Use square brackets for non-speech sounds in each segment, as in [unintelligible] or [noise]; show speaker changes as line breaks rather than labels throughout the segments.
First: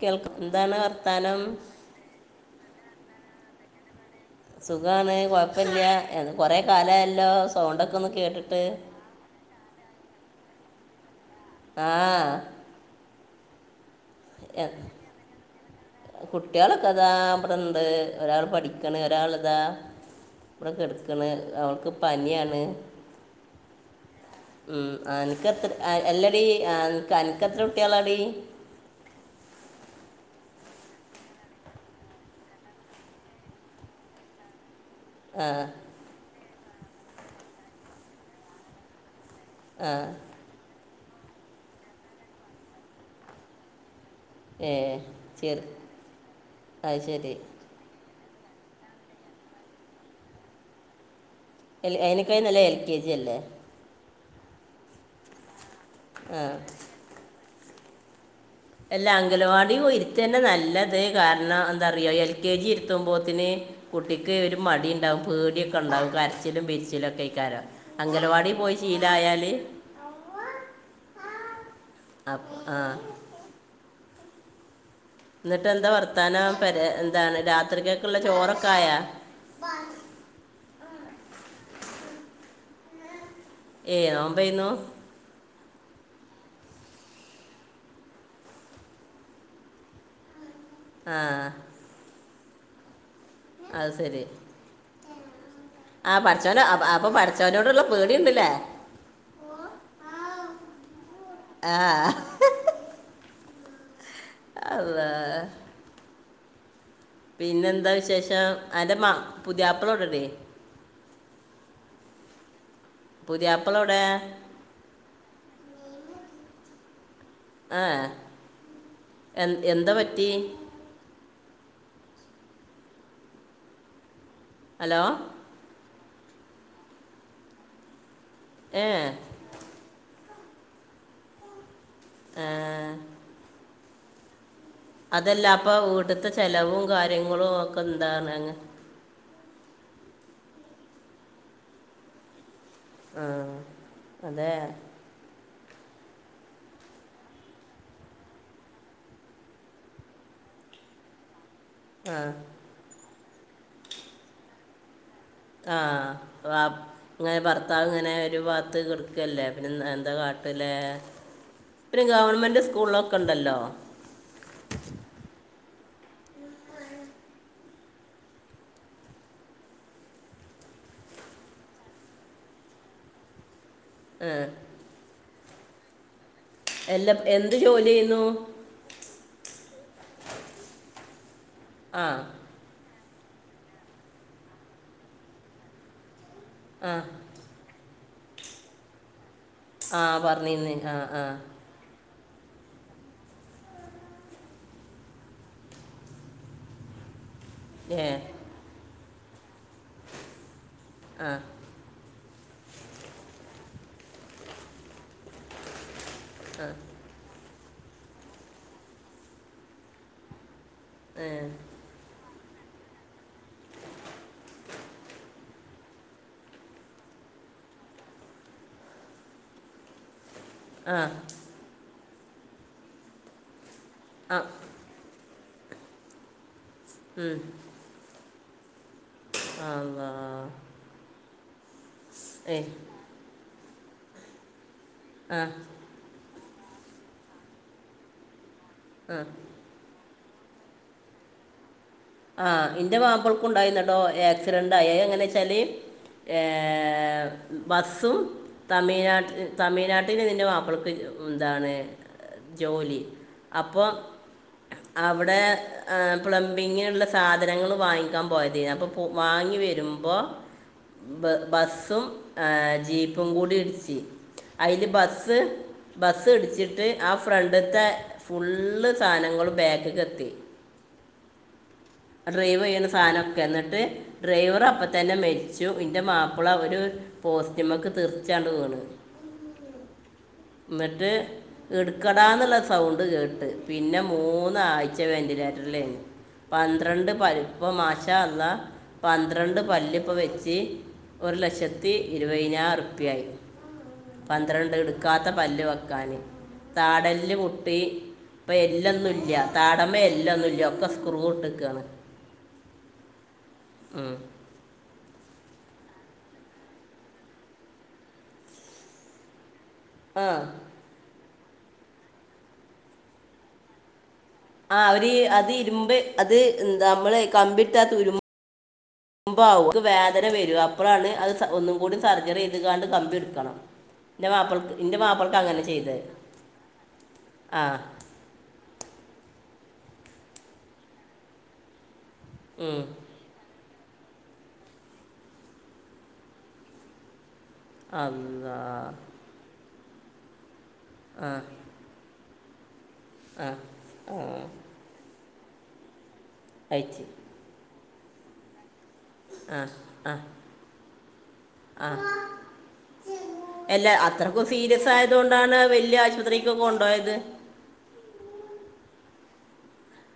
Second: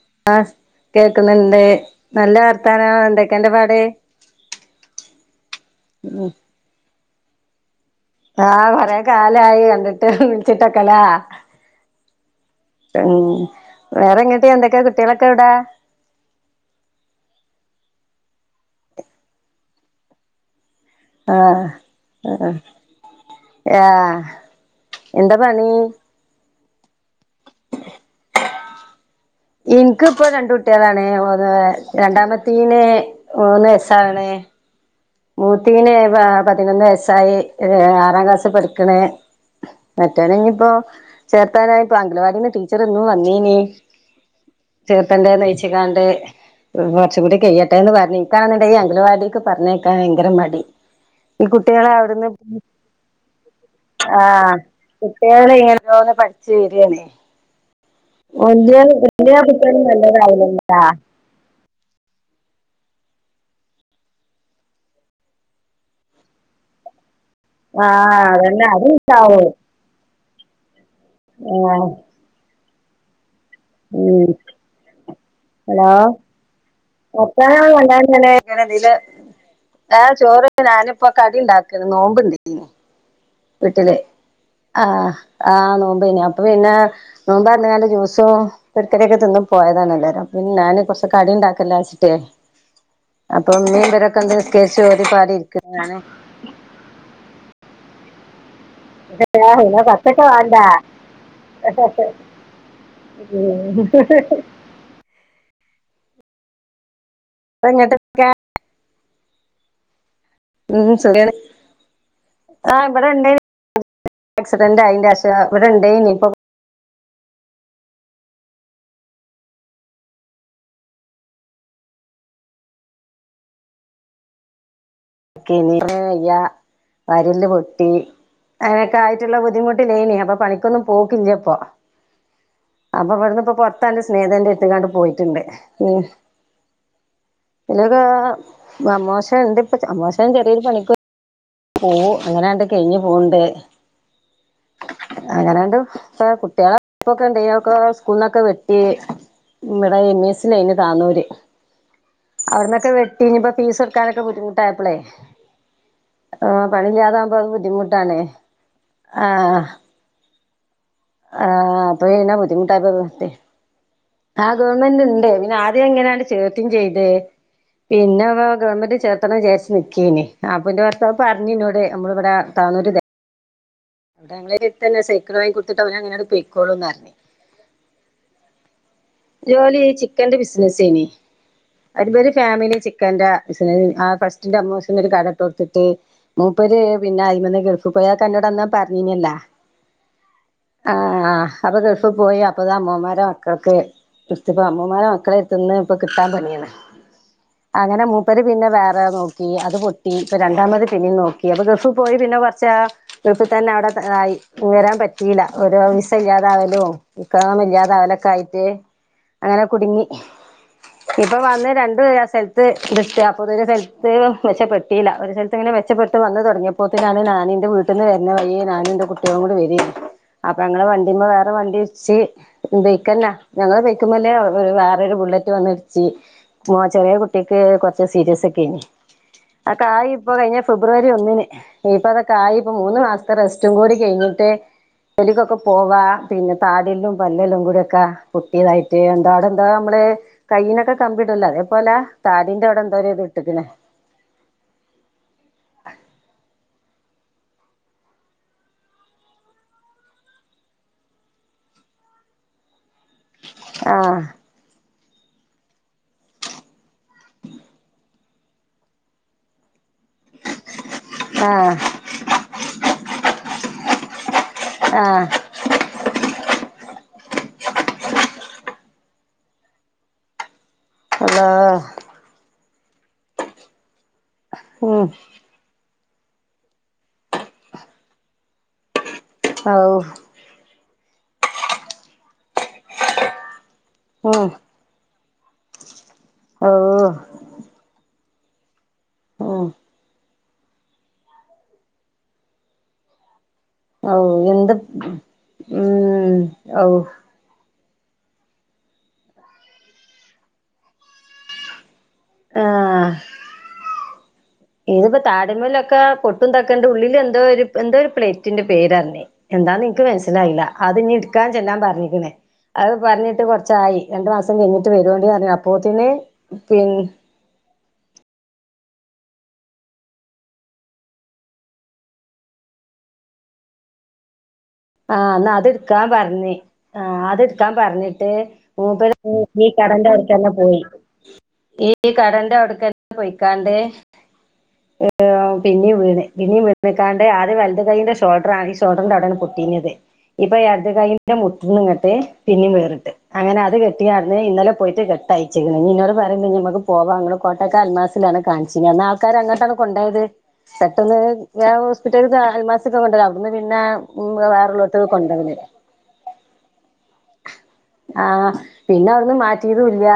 കേൾക്കും
ആ
എന്താണ് വർത്താനം
കേക്കുന്നുണ്ട് നല്ല വർത്താനണോ എന്തൊക്കെ എന്റെ പാട്
സുഖണ് കൊഴപ്പമില്ല കൊറെ കാലല്ലോ സോണ്ടൊക്കെന്ന്
ആഹ് കൊറെേ കാലായി കണ്ടിട്ട് വിൾച്ചിട്ടൊക്കെലാ
ആഹ്
ഉം വേറെങ്ങോട്ട്
എ-
എന്തൊക്കെ കുട്ടികളൊക്കെ ഇവിടാ
കുട്ടികളൊക്കെ ഇതാ അവിടെണ്ട് ഒരാൾ പഠിക്കണ ഒരാൾ ഇതാ ഇവിടെക്കെടുക്കണ്
ആഹ്
അവൾക്ക്
ആഹ്
പനിയാണ്
ആഹ്
ഉ
എന്താ പണി
എനക്ക്ത്രല്ല ആ അൻക്കത്ര ഒട്ടിയളാടി
എനിക്ക ഇപ്പോ രണ്ട കുട്ടികളാണ് ഒന്ന് രണ്ടാമത്തീന മൂന്ന് വയസ്സാണ്
ആ
മൂത്തിീന് പതിനൊന്ന് വയസ്സായി ആറാം ക്ലാസ് പഠിക്കണ
ആ
മറ്റോന ഇനിയിപ്പോ ചേർത്താനായി ഇപ്പൊ അംഗലവാടിന്ന് ടീച്ചർ ഇന്നും വെന്നീന
ഏ
ചീർപ്പന്റെ
ശരി
നെയയിച്ച കാണ്ട്
അത്
കുറച്ച
ശരി
കൂടി കൈ്യ ട്ടന്ന് പറഞ ഇൻക്കാണെങ്കി അംഗൻവാദിക്ക് പറഞ്ഞേക്കാ ഭയങ്കര മടി ഈ കുട്ടികളെ
എൽ-
അവിടുന്ന്
അതിനൊക്കെ ഇന്നലെ എൽ കെ ജി അല്ലേ
ആഹ് കുട്ടികള ഇങ്ങനെ ഓരോന്നു പഠിച്ചു
ആ
വരണേ ഓ ല്ല
എല്ലാ അംഗൽവാടിയും ഇരുത്തി തന്നെ നല്ലത് കാരണം എന്താറിയോ എൽ കെ ജി ഇരുത്തുമ്പോത്തിന് കുട്ടിക്ക് ഒരു മടി ഉണ്ടാവും പേടിയൊക്കെ ഉണ്ടാവും കരച്ചിലും പെരിച്ചിലും ഒക്കെ കാരം
ആഹ്
അംഗലവാടി
അതന്നെ
പോയി
അതുണ്ടാവും
ശീലയാല്
ആഹ്
അപ്പ് ആഹ്
ഉം
എന്നിട്ട് എന്താ
ഹലോ
വർത്താനം പെര എന്താണ്
ഒത്തന
രാത്രിക്കൊക്കെയുള്ള ചോറൊക്കെ ആയാ
[unintelligible] ആഹ് ചോറ് ഞാനിപ്പ കടി ഉണ്ടാക്ക നോമ്പുണ്ടന് വീട്ടിലെ
ഏ നോമ്പെയ്യുന്നു
ആഹ് ആഹ് നോമ്പേനി അപ്പൊ പിന്നെ നോമ്പൊർന്നണ്ട ജൂസോ പെക്കരിയൊക്കെ തിന്നും പോയതാണ് എല്ലരും അപ്പൊ പിന്നെ ഞാന് കുറച്
ആ
കടി ണ്ടാക്കല്ലച്ചിട്ടേ
അത് സെരി
ഓതിപ്പാടി ഇരിക്കാണ് ഞാന്
ആഹ് പഠിച്ചോന അപ്പൊ പടി താവിനോടുള്ള പേടിൻഡ്‌ലെ
ആഹ് പിന്നെ കൊറച്ചൊക്കെ വാണ്ടേ
ആ
അട്ട
അല്ലാഹ് പിന്നെ എന്താ
ഇങ്ങട്ടൊക്കെ
വിശേഷം അന്റെ പുതിയാപ്പിള ഇഡെഡി
ഉമ് സുഗാണ് ആഹ് ഇവടെ ണ്ട് [unintelligible]
പുതിയാപ്പിളോടെ
പ്രക്നന്റ് അയേന്റേശം ഇവിടെണ്ടേനിപ്പൊ
ആഹ് എ എന്താ പറ്റിയേ ഹലോ
[unintelligible] യ്യ വാരിയെല്ല് പൊട്ടി
ഏ
അങ്ങനെയൊക്കെ ആയിട്ടുള്ള ബുദ്ധിമുട്ട് ട്ടില്ലേനി അപ്പൊ പണിക്കൊന്നും പോക്ക്ല്ലപ്പോ
ആ,
അപ്പൊവിടന്ന് പ്പം പോ തന്റെ സ്നേഹിതന്റെ എത്തുകണ്ട്
അതല്ലപ്പൊ വീട്ടുത്തെ ചെലവും കാര്യങ്ങളും ഒക്കെ എന്താണ്ങ്ങ്
അമോശൻണ്ട്പ്പം അമോശൻ ചെറിയൊരു പണിക്ക് പോവും അങ്ങനെയണ്ട് കഴിഞ്ഞ്
ആ,
പോവ്ണ്ട്
അതെ
അങ്ങനെയണ്ട് ഇപ്പൊ കുട്ടികളെപ്പൊക്കെതെയ്യും സ്കൂളിന്നൊക്കെ വെട്ടി ഇവിടെ എം ഇ എസ്സിലെയിനി താന്നൂര്
ആഹ്
അവിടുന്നൊക്കെ വെട്ടി ഇനിപ്പോ ഫീസൊടുക്കാനൊക്കെുദ്ധിമുട്ടായപ്പോളേ
ആഹ് വാ ഇങ്ങനെ
അത്
ഭർത്താവ് ഇങ്ങനെ
ബുദ്ധിമുട്ടാണ്
ഒരു ഭാത്ത് കിടക്കല്ലേ
ആഹ്
പിന്നെ എന്താ കാ തല്ലേ
ആഹ് അപ്പൊ പിന്നെ
പ്പഗവൺമെന്റ്
ബുദ്ധിമുട്ടായപ്പോ
സ്കൂളി
നിർത്തി
ലൊക്കെണ്ടല്ലോ
ആഹ് ഗവൺമെന്റ്ണ്ട് പിന്നെ ആദ്യംങ്ങനെയാണ്ട് ചേർത്തിം ചെയ്ത് പിന്നെ വടെ ഗവൺമെന്റ് ചേർത്തണം ചാരിച്ച്നിക്കേനി അപ്പന്റെ ഭർത്താവ് പറഞ്ഞിന്നോട് നമ്മള് ഇവിടെ താന്നൂര്
ആ,
തകളേടെത്തന്നെ സൈക്കിൾ വാങ്ങി കൊടുത്തിട്ട് അവനങ്ങനെ അഡ് പോയകൊ
എല്ലം എന്ത് ജോലിചേയ്യുന്നു
ജോലി ചിക്കന്റെ ബിസിനസെയ്നി
ആ
അത് വര് ഫാമിലി ക്കന്റെ ബിസിനസ് ആ ഫസ്റ്റിന്റെ അമ്മോശൻ ഒരു കടെട്ടൊടുത്തിട്ട് മൂപ്പര്
ആ
പിന്നെ അതിമന്ന് ഗൾഫ്‌ക്ക [unintelligible] അന്നോടന്നപറഞ്ഞീനല്ലാ
ആഹ് പറഞ്ഞിന്ന് ആഹ് ആഹ്
അപ്പോ ഗൾഫ് പോയി അപ്പോ തമ്മോമാരെ മ ക്കക്ക് ഇടത്പ്പ അമ്മോമാരെ മക്കളെട്ത്ത്ന്ന് പ്പൊ കിട്ടാൻ പണിയാണ്
ഏ
അങ്ങനെ മൂപ്പര് പിന്നെ വേറെ നോക്കി അത് പൊട്ടി ഇപ്പ രണ്ടാമത് പിന്നിം
ആ
നോക്കി അപ്പോ ഗൾഫ് പോയി പിന്നെ കുറച്ച് ആഹ് ഗൾഫ്തന്നെ അവിടെത ആയി വരാൻ പറ്റില്ല ഒരു വിസ ഇല്ലാതാവലും ഇക്കാമഇല്ലാതാവലൊക്കായിട്ട് അങ്ങനെ കുടുങ്ങി
ഏ,
ഇപ്പൊ വന്ന് രണ്ട് ദിവസായി പ്പ്‌ [unintelligible] ഒരു സ്ഥലത്ത് മെച്ചപ്പെട്ടില്ല ഒരു സ്ഥലത്ത് ഇങ്ങനെ മെച്ചപ്പെട്ട് വന്ന് തുടങ്ങിയ പ്പോത്ത് ഞാൻ ഞാന്റെ വീട്ട്ന്ന് പിന്നെ വയ്യേ ഞാനുംന്റെ കുട്ട്യാളും കൂടി വരേനി അപ്പൊ ഞങ്ങളെ
ആ
വണ്ടിമ്മെ വേറൊരുവണ്ടി ച്ച് ബൈക്കന്നെ ഞങ്ങളെ ബൈക്കുമ്മലേ
ആ
വേറൊരു ബുള്ളറ്റ് വന്ന്ടിച്ച് മോ ചെറിയ
ഉം.
കുട്ട്യാക്ക് കൊറച്ച് സീരിയസൊക്കെനി അകായിപ്പൊ
അല്ലാ
കഴിഞ്ഞ ഫെബ്രുവരി ഒന്നിന് ഇനി പ്പൊ അതൊക്കായി
ഏ
ഇപ്പം മൂന്ന് മാ ത്തെ റെസ്റ്റും കൂടി കെഴിഞ്ഞ്ട്ട്
ആ
ജോലിക്കൊക്കെ പോവാ പിന്നെ താടിയെല്ലും പല്ലെല്ലും കൂടിയൊക്കെ പൊട്ടിയതായിട്ട്
ആ
എന്താട എന്താ നമ്മള് കൈയിനൊക്കെ കമ്പിടല്ലോ അതേപ്പോലെ
ആഹ് ഇന്റെ മാപ്പൾക്കും ഉണ്ടായിന്നുട്ടോ ആക്സിഡന്റ് ആയേ അയെങ്ങനെച്ചാല് ഏ ബസ്സും തമിഴ്നാട്ട്ൽ തമിഴ്നാട്ടില് ന്റെ മാപ്പൾക്ക് ന്താണ് ജോലി അപ്പോ
ആഹ്
അവ്ടെ ആഹ് പ്ലംബിങ്ന്ള്ള സാധനങ്ങൾ വാങ്ങിക്കാൻ പോയതനി അപ്പൊ മാങ്ങി വരുമ്പോ
ആഹ്
ബസും ജീപ്പും കൂടി ഇട്ച്ച് അയില്
ആഹ്
ബസ് ബസ്സ് ഇടിച്ചിട്ട് ആഹ് ഫ്രണ്ട്ത്തെ ഫുള്ള് സാധനങ്ങളും ബാക്ക്ക്കെത്തി
അള്ളാ
ഡ്രൈവെയ്യുന്ന സാനൊക്കെ ന്ന്ട്ട് ഡ്രൈവർ അപ്പ
ഉം
തന്നെ മരി ച്ചു ഇന്റെ മാപ്പിള ഒരു പോസ്റ്റിമ്മക്ക് തെർച്ചാണ്ട് വ്ണ്
ഹൌ
ന്ന്ട്ട് എട്ക്കടാന്നുള്ള സൗണ്ട് കേട്ട് പിന്നെ
ഉം
മൂന്ന ആയി ച്ച വെന്റിലേറ്ററിലെനി
ഔ
പന്ത്രണ്ട് പരിപ്പു മാഷാ അള്ളാ പന്ത്രണ്ട്
ഉം
പല്ലിപ്പ് വെച്ച് ഒരു ലക്ഷത്തി ഇരുവയിനായിരം റുപ്യാ ആയി
ഔ
പന്ത്രണ്ട്
എന്ത്
ഇട്ക്കാത്ത പല്ല് വെക്കാന്
ഉം ഔ
താടല് ട്ടീ ഇപ്പ എല്ല്ന്നും ഇല്ല താടമ എല്ല്ന്നുല്ല ഒക്ക കുറ് വ്ട്ടക്കാണ് ഉം
ഇത് പ്പോ താടിമലൊക്കെ പൊട്ടും തക്കേണ്ട് ഉള്ളിൽ എന്തോ എന്തോ രു പ്ലേറ്റിന്റെ പേര്ഞ്ഞേ എന്താ നീ ക്ക്
ആ
മനസ്സിലായില്ലഅത് ഞ്ഞ് ഇട്ക്കാന് ചെലാൻ പറഞ്ഞ് ക്ക്ണ് അഹ് പറ്ഞ്ഞ്ട്ട് കൊർച്ചായി രണ്ട്
ആഹ് ഒര് അത് ഇര്മ്പ് അത് എന്താ
പിൻ
നമ്മള് കമ്പിട്ട തുരു ഭവും വേദന വരും അപ്പോഴാണ് അഹ് ഒന്നും കൂടി സർജറി ചെയ്ത് കാണ്ട് കമ്പിട്ക്കണം
അ [inaudible]
ന്റെ മപ്പൾക്ക് ഇന്റെ
ആഹ് എന്നാ അത് ട്ക്കാൻ പറഞ്ഞ് ആഹ് അത്
ആ
ട്ക്കാൻ പറഞ്ഞ്ട്ട് ഈ കടന്റെ അവ്ട്ക്കന്നെ പോയി ഈ കടന്റെ
ഉം.
അവ്ട്ക്ക പൊയ്ക്കാണ്ട് പിനിം വീണ് പിനിം വീണ്ക്കാണ്ട് ആദ്യ വ മുട്ട് കൈയ്യിന്റെ
അല്ലാ
ഷോഡറായി ഷോഡറിന്റെ അടെ പോ തിഞ്ഞതെ ഇപ്പൊ എട്തെ
ആ
കൈന്റെ മുട്ടന്ന് ഇങ്ങട്ട് പിന്നും വേറ്ട്ട്
ആ
അങ്ങനെ അത്
ആ
കെട്ടിയട്ന്ന് ഇന്നലെ പോയിട്ട് കെട്ടയിച്ച് ഇനി ഇ പറഞ്ഞ് നമക്ക്
അയച്ച്
പോവാ കോട്ടക്ക അൽമാസിലാണ് കാണിച്ചിനെ ആൾക്കാർ
ആ
അങ്ങോട്ടാണ്
ആ
കൊണ്ടയത്
ആ
പെട്ടെന്ന് ഹോസ്പിറ്റല് അൽമാസക്കെ കൊണ്ടര അവിട്ന്ന് പിന്നെ
അല്ല
ഉം
അത്രക്കും സീരിയസ്
വേറെള്ളോട്ത്ത്ക്ക്
ആയതു
കൊണ്ടോവല്
കൊണ്ടാണ് വലിയ ആശുപത്രിക്ക് കൊണ്ടോയത്
ആഹ് പിന്നെ അവ്ന്ന് മാറ്റിയതും ഇല്ല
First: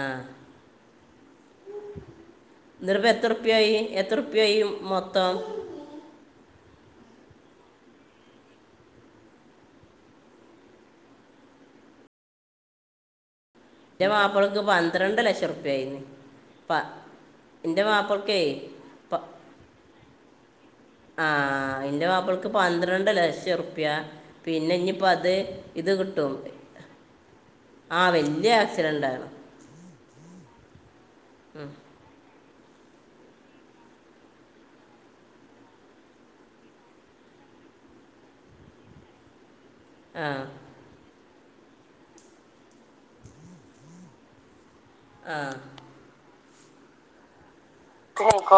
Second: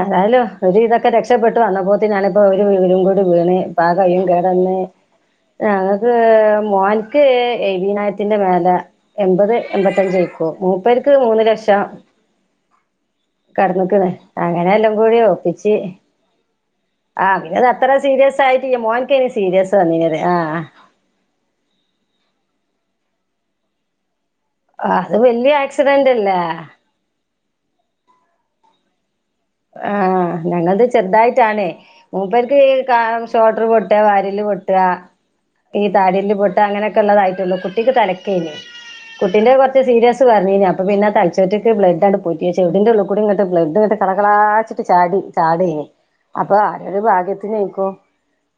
ആ
തായാലോ ഒര് ഇതൊക്കെ രക്ഷപ്പെട്ടു വന്നപ്പോത്തി നാണ് പ്പോ ഒരു
എന്നിട്ട്
വീരും കൂടി വീണ് പാ കൈയും കേടന്ന്
മോതം
ഞങ്ങക്ക് മോൻക്ക് എ വി നായത്തിന്റെ മേലാ എൺപത് എൺമ്പത്തഞ്ചയ്ക്കൊ മൂപ്പർക്ക് മൂന്ന് ലക്ഷാ കെടന്നുക്ക്ണ്
എൻ്റെ മാപ്പിളക്ക്
അങ്ങനെ എല്ലാം കൂടി
പന്ത്രണ്ട് ലക്ഷം
ഒപ്പിച്ച്
ഉറുപ്പ്യായിന്ന് പ
ആ പിത്
എൻ്റെ
അത്ര
മാപ്പിളക്കേ
സീരിയസ് ആയിട്ടി മോൻിക്കെ സീരിയസ്ന്നിങ്ങനെ ആഹ്
ആഹ ന്റെ മാപ്പിളക് പന്ത്രണ്ട് ലക്ഷം റുപ്യ പിന്നെ ഇനിയിപ്പൊ അത്
വല്യ
ഇത് കിട്ടും
ആക്സിഡന്റല്ലേ
ആ വലിയ ആക്സിഡന്റ് ആണ്
ആ ഞങ്ങളത് ചെറ്തായിട്ടാണേ മൂപ്പർക്ക് ഈ കാ ഷോൾട്ടർ പൊട്ടുക വാര്യല്ല് പൊട്ടുക ഈ താടി പൊട്ട അങ്ങനൊക്കെ ഉള്ളതായിട്ടേള്ളൂ കുട്ടിക്ക് തനക്കായിന് കുട്ടീന്റെ കൊറച്ച് സീരിയസ്
ആ
പറഞ്ഞഴ്ഞ്ഞ് അപ്പ പിന്നെ തച്ചറ്റോ ച്ച്ക്ക് ബ്ലഡാണ് പോറ്റി ചെവിടിന്റെ ഉള്ളൂകൂടി ഇങ്ങട്ട് ബ്ലഡ്‌ ചറകളച്ചിട്ട് ചാടി ചാടേഞ്ഞി അപ്പൊ ആരെ ഒരു ഭാഗ്യത്തിനിയിക്കോ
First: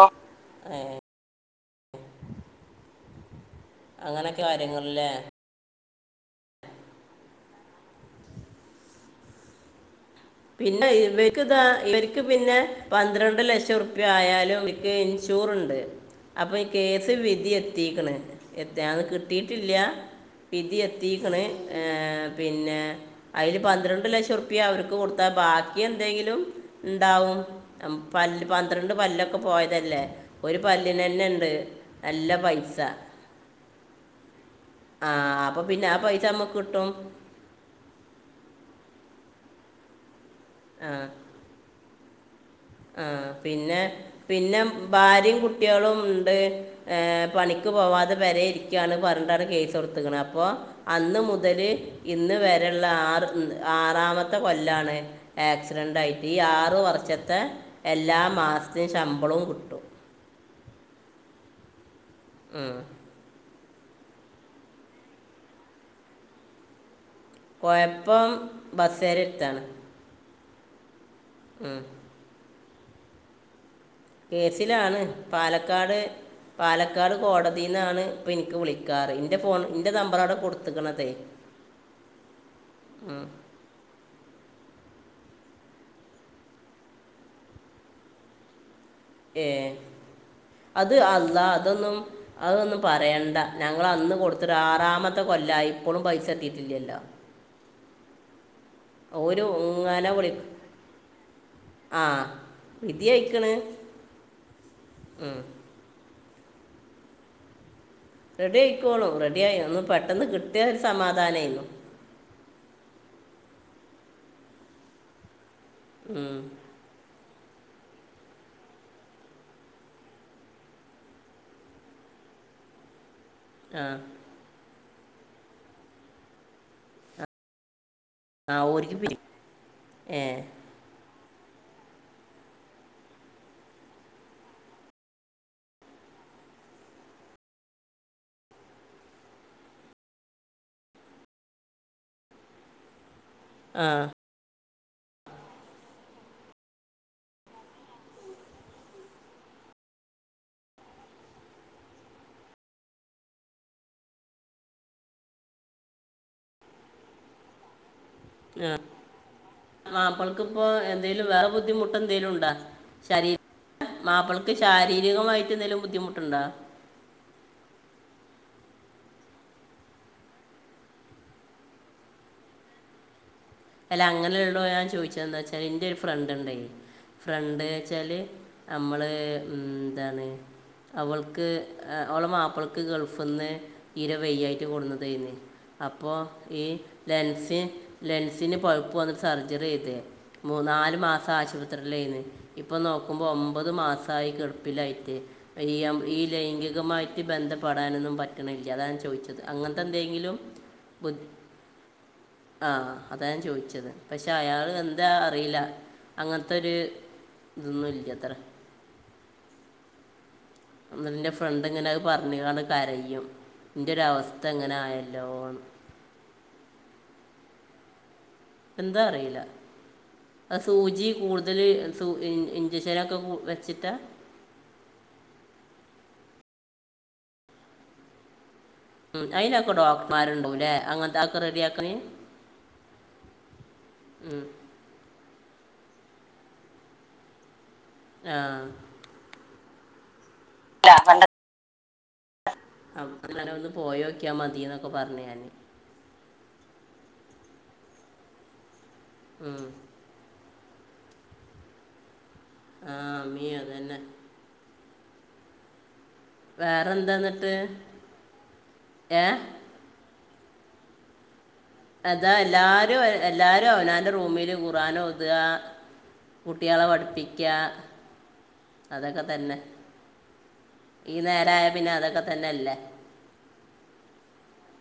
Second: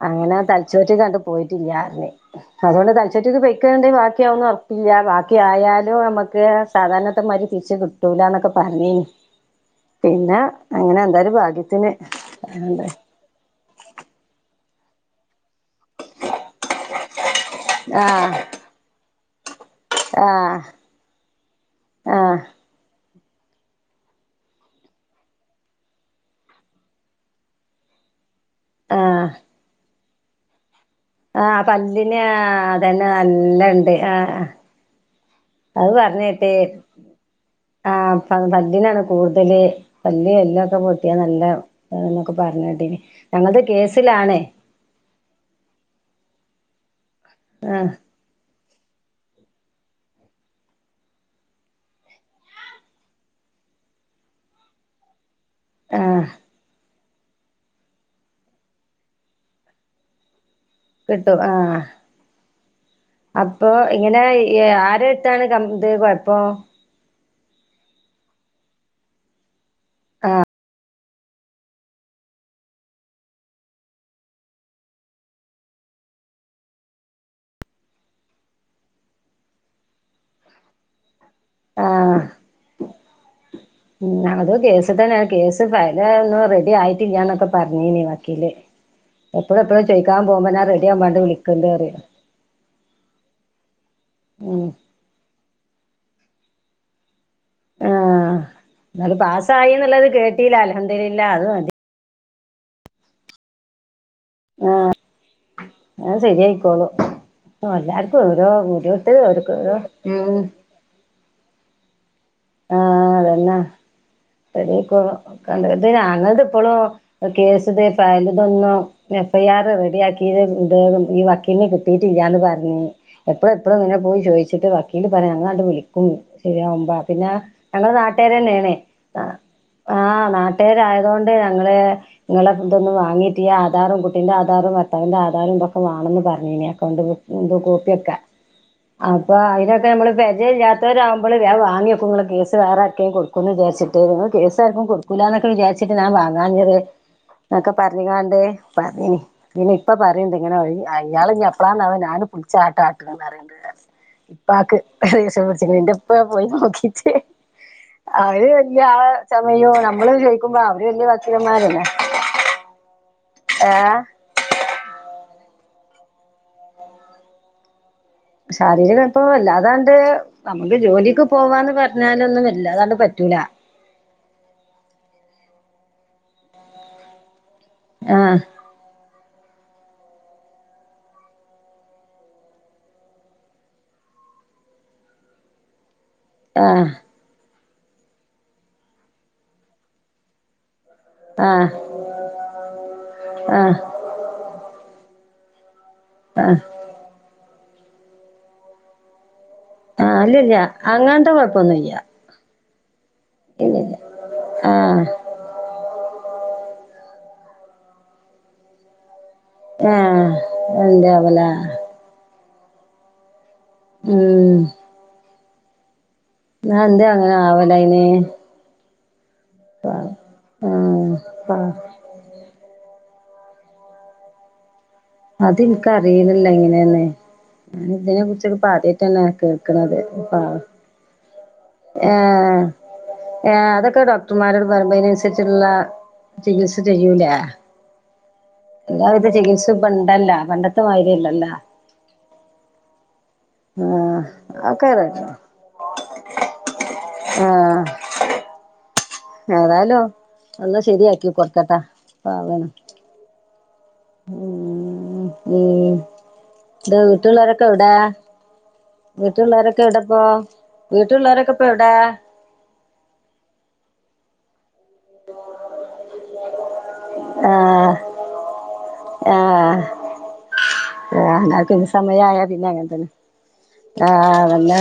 അങ്ങനെ തലച്ചോറ്റിൽ കണ്ടു പോയിറ്റില്യാറഞ്ഞ് അതുകൊണ്ട് തലച്ചോറ്റിക്ക് പെയ് ക്കെണ്ട്
അങ്ങനൊക്കെ
ബാക്കിയാകന്നും റർപ്പല്ല
കാര്യങ്ങളല്ലേ
ബാക്കി ആയാല് നമുക്ക് സാധാരണത്തെമാതിരി തിരിച്ചു കിട്ടൂലന്നൊക്കെ പറഞ്ഞേന്
പിന്നെ
എന്തായാലും
ഇവർക്ക് ഇതാ
ഭാഗ്യത്തിന്
ഇവർക്ക് പിന്നെ പന്ത്രണ്ട് ലക്ഷംറുപ്പീ ആയാലുംക്ക് ഇൻഷൂർ ഉണ്ട് അപ്പോൾ ഈ കേസ് വിധി
ആഹ്
എത്തിക്ക്ണ്
ആഹ്
എന്ന് കിട്ടിട്ടില്ല
ആഹ്
പിതി എത്തിക്കണ് ഏർ
ആഹ്
പിന്നെ അയില് പന്ത്രണ്ട് ലക്ഷം റുപ്യ അവർക്ക് കൊടുത്ത ബാക്കി എന്തെങ്കിലും ണ്ടാവും പന്ത്രണ്ട്
ആഹ്
പല്ലൊക്കെ പോയതല്ലേ ഒരു പല്ലിനന്നെ ണ്ട്
ആഹ് പല്ലിന്
നല്ല പൈസ
അതന്നെ നല്ലണ്ട് ആഹ്
ആഹ അപ്പൊ പിന്നെ
അത്
ആ പൈസ
പറഞ്ഞേട്ട്
നമ്മക്ക് കിട്ടും
ആഹ് പല്ലിനാണ് കൂടുതല് പല്ല് എല്ലൊക്കെ
ആ
പൊട്ടിയാ നല്ല എന്നൊക്കെ പറഞ്ഞ് കേട്ടിനി
ആ
ഞങ്ങൾത്
പിന്നെ
കേസിലാണ്.
പിന്നെ ഭാര്യയും കുട്ടികളും ഉണ്ട്, പണിക്ക്
ആഹ്
പോവാതെ പെരേഇരിക്കയാണ് പറഞ്ഞിട്ടാണ് കേസ് കൊടുത്തിക്കണ അപ്പൊ അന്ന് മുതല് ഇന്ന് വരെയുള്ള ആർ ആറാമത്തെ കൊല്ലാണ്. ആക്സിഡന്റ് ആയിട്ട്
ആഹ്
ഈ ആറ് വർഷത്തെ എല്ലാ മാസത്തെ ശമ്പളവും കിട്ടും.
കിട്ടും ആഹ്
ആഹ്.
അപ്പോ ഇങ്ങനെ ആരെടുത്താണ് ക ഇത് കൊയപ്പം.
കൊഴപ്പം ബസ്സാരെടുത്താണ്.
ആഹ്
ഉം കേസിലാണ് പാലക്കാട് പാലക്കാട് കോടതിന്നാണ് ഇപ്പൊ എനിക്ക് വിളിക്കാറ്, ഇന്റെ ഫോൺ ഇന്റെ നമ്പറാ അവിടെ കൊടുത്ത്ക്കണതേ
ആഹ്
ആഹ്
ഉം ഞങ്ങൾതും കേസ് തന്നെയാ കേസ് ഫയല് ഒന്നും റെഡി ആയിട്ടില്ലന്നൊക്കെ പറഞ്ഞീനി വക്കീല്. എപ്പഴും
ഏ
എപ്പഴും ചോയിക്കാൻ പോകുമ്പോ ഞാൻ റെഡി
അത്
ആവാൻ വേണ്ടി
അല്ലാഹ്
വിളിക്കണ്ട്
അതൊന്നും
പറയും
അതൊന്നും പറയണ്ട, ഞങ്ങൾ അന്ന് കൊടുത്തിട്ട്
ഉം
ആറാമത്തെ ത്തെ കൊല്ലായി ഇപ്പോഴും പൈസ എത്തിയിട്ടില്ലല്ലോ.
ആഹ് എന്നാല്
ഒരു
പാസായി എന്നുള്ളത് കേട്ടട്ടീലാ അൽഹംദുലില്ലാഹ് അത് മതി.
ആഹ്‌ വിധി ആയിക്കണ്.
ആഹ് അത് ശരിയായിക്കോളും എല്ലാർക്കും ഓരോ
റെഡി
ഓരോരുത്തര് ഓരോ, ഉം
സമാധാനേനു.
ആഹ് അതന്ന റെഡിയായിക്കോളും ഇത്
ഉം.
ആങ്ങളന്റേത് ഇപ്പോളും കേസ്തെ ഫയലിതൊന്നും. എഫ് ഐ ആർ റെഡിയാക്കിയത് ഇണ്ട് ന്നും ഈ വക്കീലിന് കിട്ടിയിട്ടില്ലാന്ന് പറഞ്ഞ്. എപ്പളും എപ്പളും
ആ
ങ്ങനെ പോയി ചോദിച്ചിട്ട് വക്കീല് പറയാ ഞങ്ങള് അങ്ങാട്ട് വിളിക്കും ശരിയാവുമ്പോ പിന്നെ ഞങ്ങളെ നാട്ടാര്
ആ
തന്നെണ്
ഓരിക്ക് പി ഏ
ആഹ് നാട്ടുകാർ ആയതുകൊണ്ട് ഞങ്ങള് നിങ്ങളെ ഇതൊന്ന് വാങ്ങീട്ടില്ല ആധാറും കുട്ടിന്റെ ആധാറും ഭർത്തവിന്റെ ആധാറും ഇതൊക്കെ വാണന്ന് പറഞ്ഞിനി അക്കൗണ്ടില് എന്തോ കോപ്പിയൊക്കെ അപ്പൊ അതിനൊക്കെ നമ്മള് പരിചയം ഇല്ലാത്തോരാവുമ്പോൾ വേഗം വാങ്ങിക് കേസ് വേറെ ആർക്കേ കൊടുക്കും എന്ന്
ആ
വിചാരിച്ചിട്ട് ഞങ്ങൾ കേസ് ആർക്കും കൊടു ക്കൂലന്നൊക്കെ വിചാരിച്ചിട്ട് ഞാൻ വാങ്ങാഞ്ഞത് എന്നൊക്കെ പറഞ്ഞ്കാണ്ട് പറഞ്ഞിനി. ഇനി ഇപ്പൊ പറയ്ണ്ട് ഇങ്ങനെ ഒഴി അയാളിഞ്ഞ് എപ്പളാണാവോ ഞാന് പിടിച്ചാട്ടാ ആട്ടന്ന് പറിയിണ്ട്. ഇപ്പാക്ക് ദേശ്യം പുടിച്ച്ക്ക്ണ് എന്റെപ്പ പോയി നോക്കി.
ആഹ്
ആളെ ചമയോ നമ്മള് ചോദിക്കുമ്പോ
മാപ്പൾക്കിപ്പോ
അവര് വല്യ
എന്തേലും വേറെ
വക്കീലന്മാരല്ലേ
ബുദ്ധിമുട്ട് എന്തെലും ഉണ്ടോ? ശരിര്
ഏഹ്
മാപ്പിളക്ക് ശാരീരികമായിട്ട് എന്തെങ്കിലും ബുദ്ധിമുട്ടുണ്ടോ?
ശാരീരികൽപ്പൊ വല്ലാതാണ്ട് നമുക്ക് ജോലിക്ക് പോവാന്ന് പറഞ്ഞാലൊന്നും വല്ലാതാണ്ട് പറ്റൂല.
അല്ല അങ്ങനെ ഇള്ളോലാ ഞാൻ ചോദിച്ചന്താ വച്ചാല് എന്റെ ഒരു ഫ്രണ്ട് ഇണ്ടയ് ഫ്രണ്ട് വെച്ചാല്
ആഹ്
അമ്മള് ഉം എന്താണ്. അവൾക്ക് ഓളെ മാപ്പിളക്ക് ഗൾഫിന്ന് തീരെ വയ്യായിട്ട് കൊടന്നതെയിന്ന്. അപ്പോ. ഈ
ആഹ്
ലെൻസി ലെൻസിന് പഴുപ്പ് വന്നിട്ട് സർജറി ചെയ്ത് മൂന്നാലു മാസ്
ആഹ്
ആശുപത്രിയിലെന്ന് ഇപ്പോ നോക്കുമ്പോ ഒമ്പത്
ആഹ്
മാസായി കെടപ്പിലായിട്ട്. ഈ ഈ
ആഹ്
ലൈംഗികമായിട്ട് ബന്ധപ്പെടാനൊന്നും പറ്റണില്ല അതാണ് ഞാൻ ചോദിച്ചത് അങ്ങനത്തെ
ആഹ്
എന്തെങ്കിലും
അല്ലല്ല അങ്ങനത്തെ കൊഴപ്പൊന്നുല്യ.
ആഹ് അതാ ഞാൻ ചോദിച്ചത്, പക്ഷേ അയാൾ
ആഹ്
എന്താ അ അറിയില്ല അങ്ങനത്തൊരു ഇതൊന്നും ഇല്ലത്ര
ആഹ്
ഇന്നലെ എന്റെ
എന്താവല
ഫ്രണ്ട് ഇങ്ങനെ അത് പറഞ്ഞ്കാണ്ട് കരയും ഉന്റൊരു അവസ്ഥ
ഉം
ഇങ്ങനെ ആയല്ലോന്ന്
ന്നാ എന്തേ അങ്ങനെ ആവല അയ്ന്
എന്താ അറിയില്ല ആഹ് സൂചി കൂടുതൽ
ആഹ്
സൂ ഇഞ്ചക്ഷനൊക്കെ വെച്ചിട്ട
അത് ഇൻക്ക അറീലല്ലോ എങ്ങനേന്ന് ഞ്ഞി ഇതിനെ കുറിച്ചൊക്കെ പറി ന്നെ
ഉം, അതിനൊക്കെ
കേക്ക്ണന്നത്പ്പ
ഡോക്ടർമാരുണ്ടാവും അല്ലേ അങ്ങനത്തെ ഒക്കെ റെഡിയാക്കാൻ
ഏഹ് ഏ അതൊക്കെ ഡോക്ടർമാരോട് പരമ്പനനുസരിച്ചുള്ള ചികിത്സ ചെയ്യൂലേ
ആഹ്
എല്ലാവിധ ചികിത്സപ്പണ്ടല്ല പണ്ടത്തെ മാതിരി അല്ലല്ലാ
ആഹ് അങ്ങനെ ഒന്ന്
ആഹ്
പോയോക്ക്യാ മതി
ഒക്കെ
എന്നൊക്കെ
റെഡി
പറഞ്ഞ് ഞാന്
ആഹ് ഏതായാലോ എല്ലാം ശരിയാക്കി കൊടുക്കട്ടാ പ വേണം
ആഹ് ആമീൻ അതന്നെ
ഉം ഉം
വേറെ
ഇതാ
എന്താ എന്നിട്ട്
വീട്ടള്ളരൊക്കെ എവിട
ഏ
വീട്ടള്ളരൊക്കെ ഇടപ്പ വീട്ടള്ളരൊക്കെ
അതാല്ലാ എല്ലാരും അവനാന്റെ റൂമിൽ ഖുർആാനോതാ കുട്ടികളെ പഠിപ്പിക്ക ക്ക്യാ
ആഹ് ആഹ്
ഈ നേരമായ
ആക്കപിന്നെ
പിന്നെ അതൊക്കെ
സമയായാ
തന്നെ
പിന്നെ
അല്ലേ
അങ്ങന തന്നെ ആഹ് അതന്നെ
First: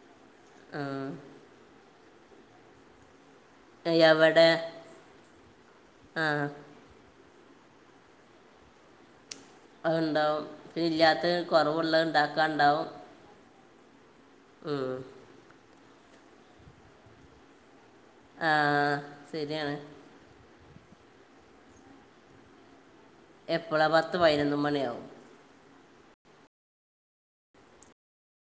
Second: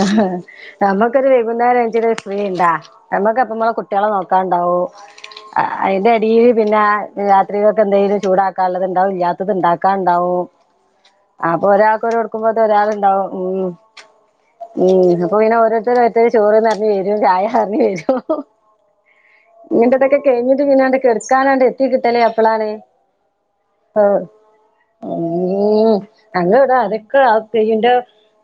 ആ.
നമ്മക്കൊരു മരുന്നേരം അഞ്ചര ഫ്രീ ഉണ്ടാ നമ്മക്കപ്പ കുട്ടികളെ
എവിടെ
നോക്കാണ്ടാവും അതിന്റെ
ആ
എടീൽ പിന്നെ രാത്രികൾക്കെ എന്തെലും ചൂടാക്കാനുള്ളത് ഉണ്ടാവും ഇല്ലാ ത്
അതുണ്ടാവും
ഇണ്ടാക്കാണ്ടാവും
പിന്നെ ഇല്ലാത്ത
അപ്പൊ
കുറവുള്ളത്
ഒരാൾക്ക് ഒല്ട്ക്കുമ്പോത്ത്
ഉണ്ടാക്കാണ്ടാവും
ഒരാൾണ്ടാവും ഉും
ഉം.
ഉും അപ്പൊ പിന്നെ ഓരോരുത്തരു ചോറ് ന്ന്റഞ്ഞ് വരും ചായറ്ഞ്ഞ് വരും.
ആ ശരിയാണ്
ഇങ്ങട്ട് ഇതൊക്കെ കഴിഞ്ഞിട്ട് പിന്നാണ്ട് കെടക്കാനാണ്ട് എത്തി കിട്ടലേ എപ്പളാണ്.
എപ്പളാ പത്ത് പയിനൊന്നും മണിയാവും.
ഉും ഞങ്ങള് വടെ അത്യാക്കെ ആ ക്ഈന്റെ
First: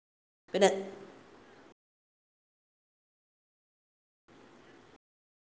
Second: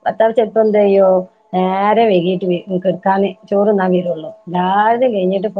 ഭർത്താവ് ചെൽപ്പം
പിന്നെ
എന്തായ്യും നേരെ വൈകീട്ട് വരും കേട്കാന് ചോറ്ന്നാ വരുള്ളൂ. ലാര്തും കഴിഞ്ഞിട്ട് പോ